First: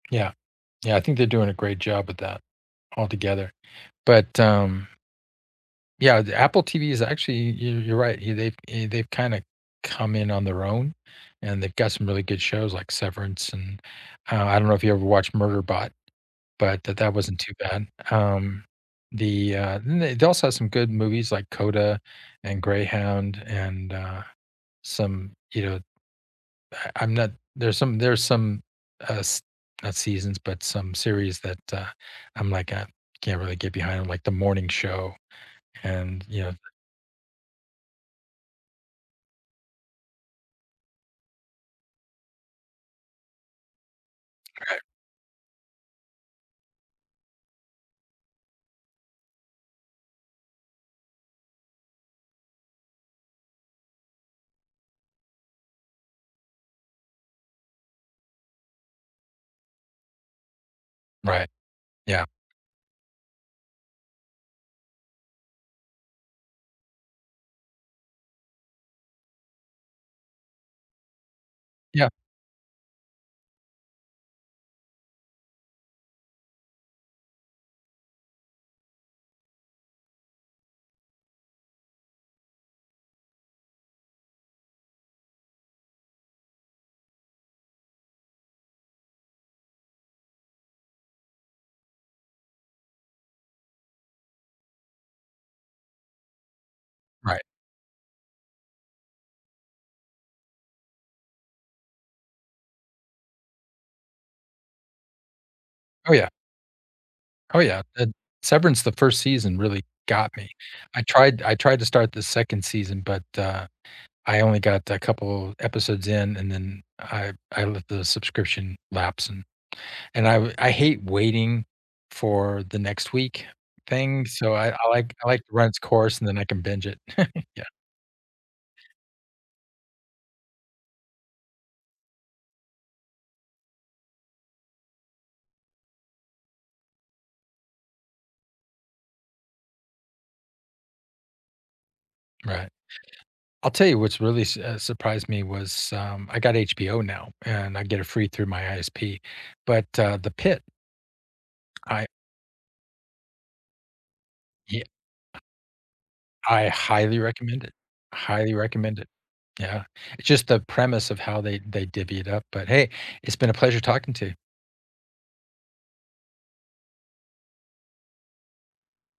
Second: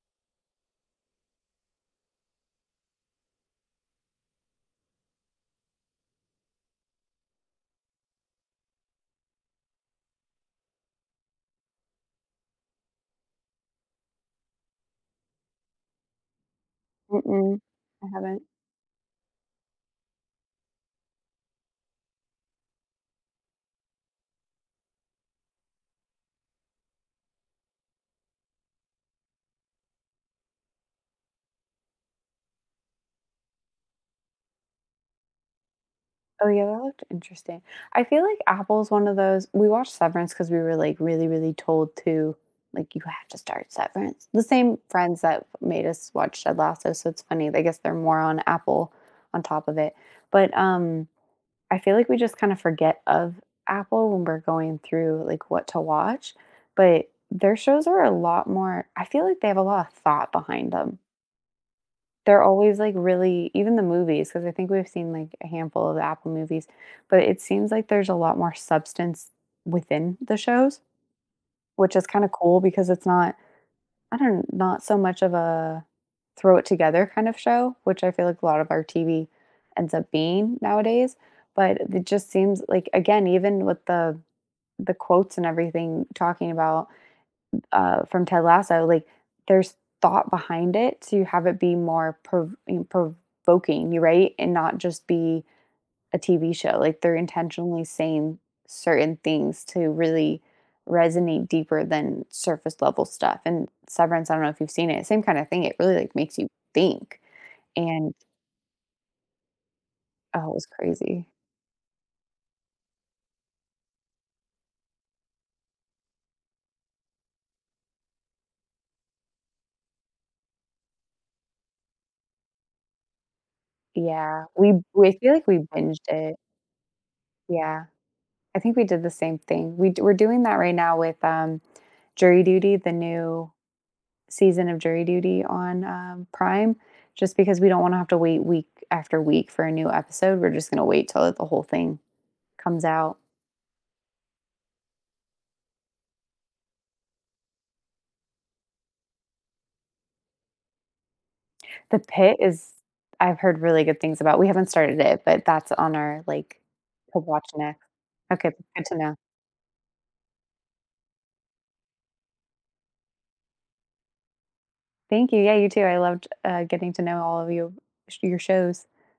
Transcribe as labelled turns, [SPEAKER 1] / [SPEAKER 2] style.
[SPEAKER 1] Yeah. Yeah, I think they're doing a great job with that altogether, but, um Yeah, the Apple TV is actually yo you're right, yeah, they've eh, they've kinda come in on their own, and they've got some really good shows like Severance, and, uh, I don't know if you ever watched Murderbot, but that that wasn't too
[SPEAKER 2] Mm-mm,
[SPEAKER 1] bad,
[SPEAKER 2] I haven't.
[SPEAKER 1] um, the, uh the they also have some good movies like CODA and Greyhound and, uh, some, you know uh, I'm not there's some there's some, uh, s not seasons, but some series that, uh, I'm like, uh, I can't really get behind 'em, like The Morning Show, and, you
[SPEAKER 2] Oh,
[SPEAKER 1] know
[SPEAKER 2] yeah, that looked interesting. I feel like Apple is one of those we watched Severance, 'cause we were, like, really, really told to, like, "You have to start Severance," the same
[SPEAKER 1] Okay.
[SPEAKER 2] friends that made us watch Ted Lasso, so it's funny, they guess they're more on Apple on top of it. But, um, I feel like we just kinda forget of Apple when we're going through, like, what to watch, but their shows are a lot more I feel like they have a lot of thought behind them.
[SPEAKER 1] Right, yeah.
[SPEAKER 2] They're always, like, really even the movies, 'cause I think we've seen, like, a handful of the Apple movies, but it seems like there's a lot more substance within the shows, which is
[SPEAKER 1] Yeah.
[SPEAKER 2] kinda cool because it's not I don't not so much of a throw it together kind of show, which I feel like a lot of our TV ends up being nowadays, but it it just seems like again, even with the the quotes and everything talking about, uh, from Ted Lasso, like, there's thought behind it to have it be more prov eh, prov oking, you're right? And not just be a TV show, like, they're
[SPEAKER 1] Right.
[SPEAKER 2] intentionally saying certain things to really resonate deeper than surface level stuff, and Severance, I don't know if you've seen it, same kind of thing, it really,
[SPEAKER 1] Oh,
[SPEAKER 2] like,
[SPEAKER 1] yeah.
[SPEAKER 2] makes you think,
[SPEAKER 1] Oh, yeah, eh
[SPEAKER 2] and
[SPEAKER 1] Severance, the 1st season really got
[SPEAKER 2] Oh,
[SPEAKER 1] me,
[SPEAKER 2] it was
[SPEAKER 1] I
[SPEAKER 2] crazy.
[SPEAKER 1] tried I tried to start the 2nd season, but, uh, I only got a couple episodes in, and then, I I let the subscription lapse, and and I uh, I hate waiting for the next week thing,
[SPEAKER 2] Yeah,
[SPEAKER 1] so I
[SPEAKER 2] we
[SPEAKER 1] I
[SPEAKER 2] we
[SPEAKER 1] like I
[SPEAKER 2] feel
[SPEAKER 1] like
[SPEAKER 2] like
[SPEAKER 1] to
[SPEAKER 2] we
[SPEAKER 1] run its
[SPEAKER 2] binged
[SPEAKER 1] course, and
[SPEAKER 2] it.
[SPEAKER 1] then I can binge it, yeah.
[SPEAKER 2] Yeah, I think we did the same thing, we do we're doing that right now with, um, Jury Duty, the new season of Jury Duty on, um, Prime, just because we don't wanna have to wait week after week for a new episode, we're just going to wait till the whole thing
[SPEAKER 1] Right.
[SPEAKER 2] comes out.
[SPEAKER 1] I'll tell you what's really s eh, surprised me was, um, I got HBO now, and I get it free through my ISP, but, uh, The Pitt
[SPEAKER 2] The
[SPEAKER 1] I
[SPEAKER 2] Pitt is I've heard really good things about we haven't
[SPEAKER 1] Yeah.
[SPEAKER 2] started it, but that's on our, like,
[SPEAKER 1] I highly
[SPEAKER 2] to watch
[SPEAKER 1] recommend it
[SPEAKER 2] next. Okay,
[SPEAKER 1] highly
[SPEAKER 2] good to
[SPEAKER 1] recommend it,
[SPEAKER 2] know.
[SPEAKER 1] yeah, it's just the premise of how they they divvy it up, but, hey, it's been a pleasure talking to you.
[SPEAKER 2] Thank you, yeah, you too, I loved, uh, getting to know all of you sh your shows.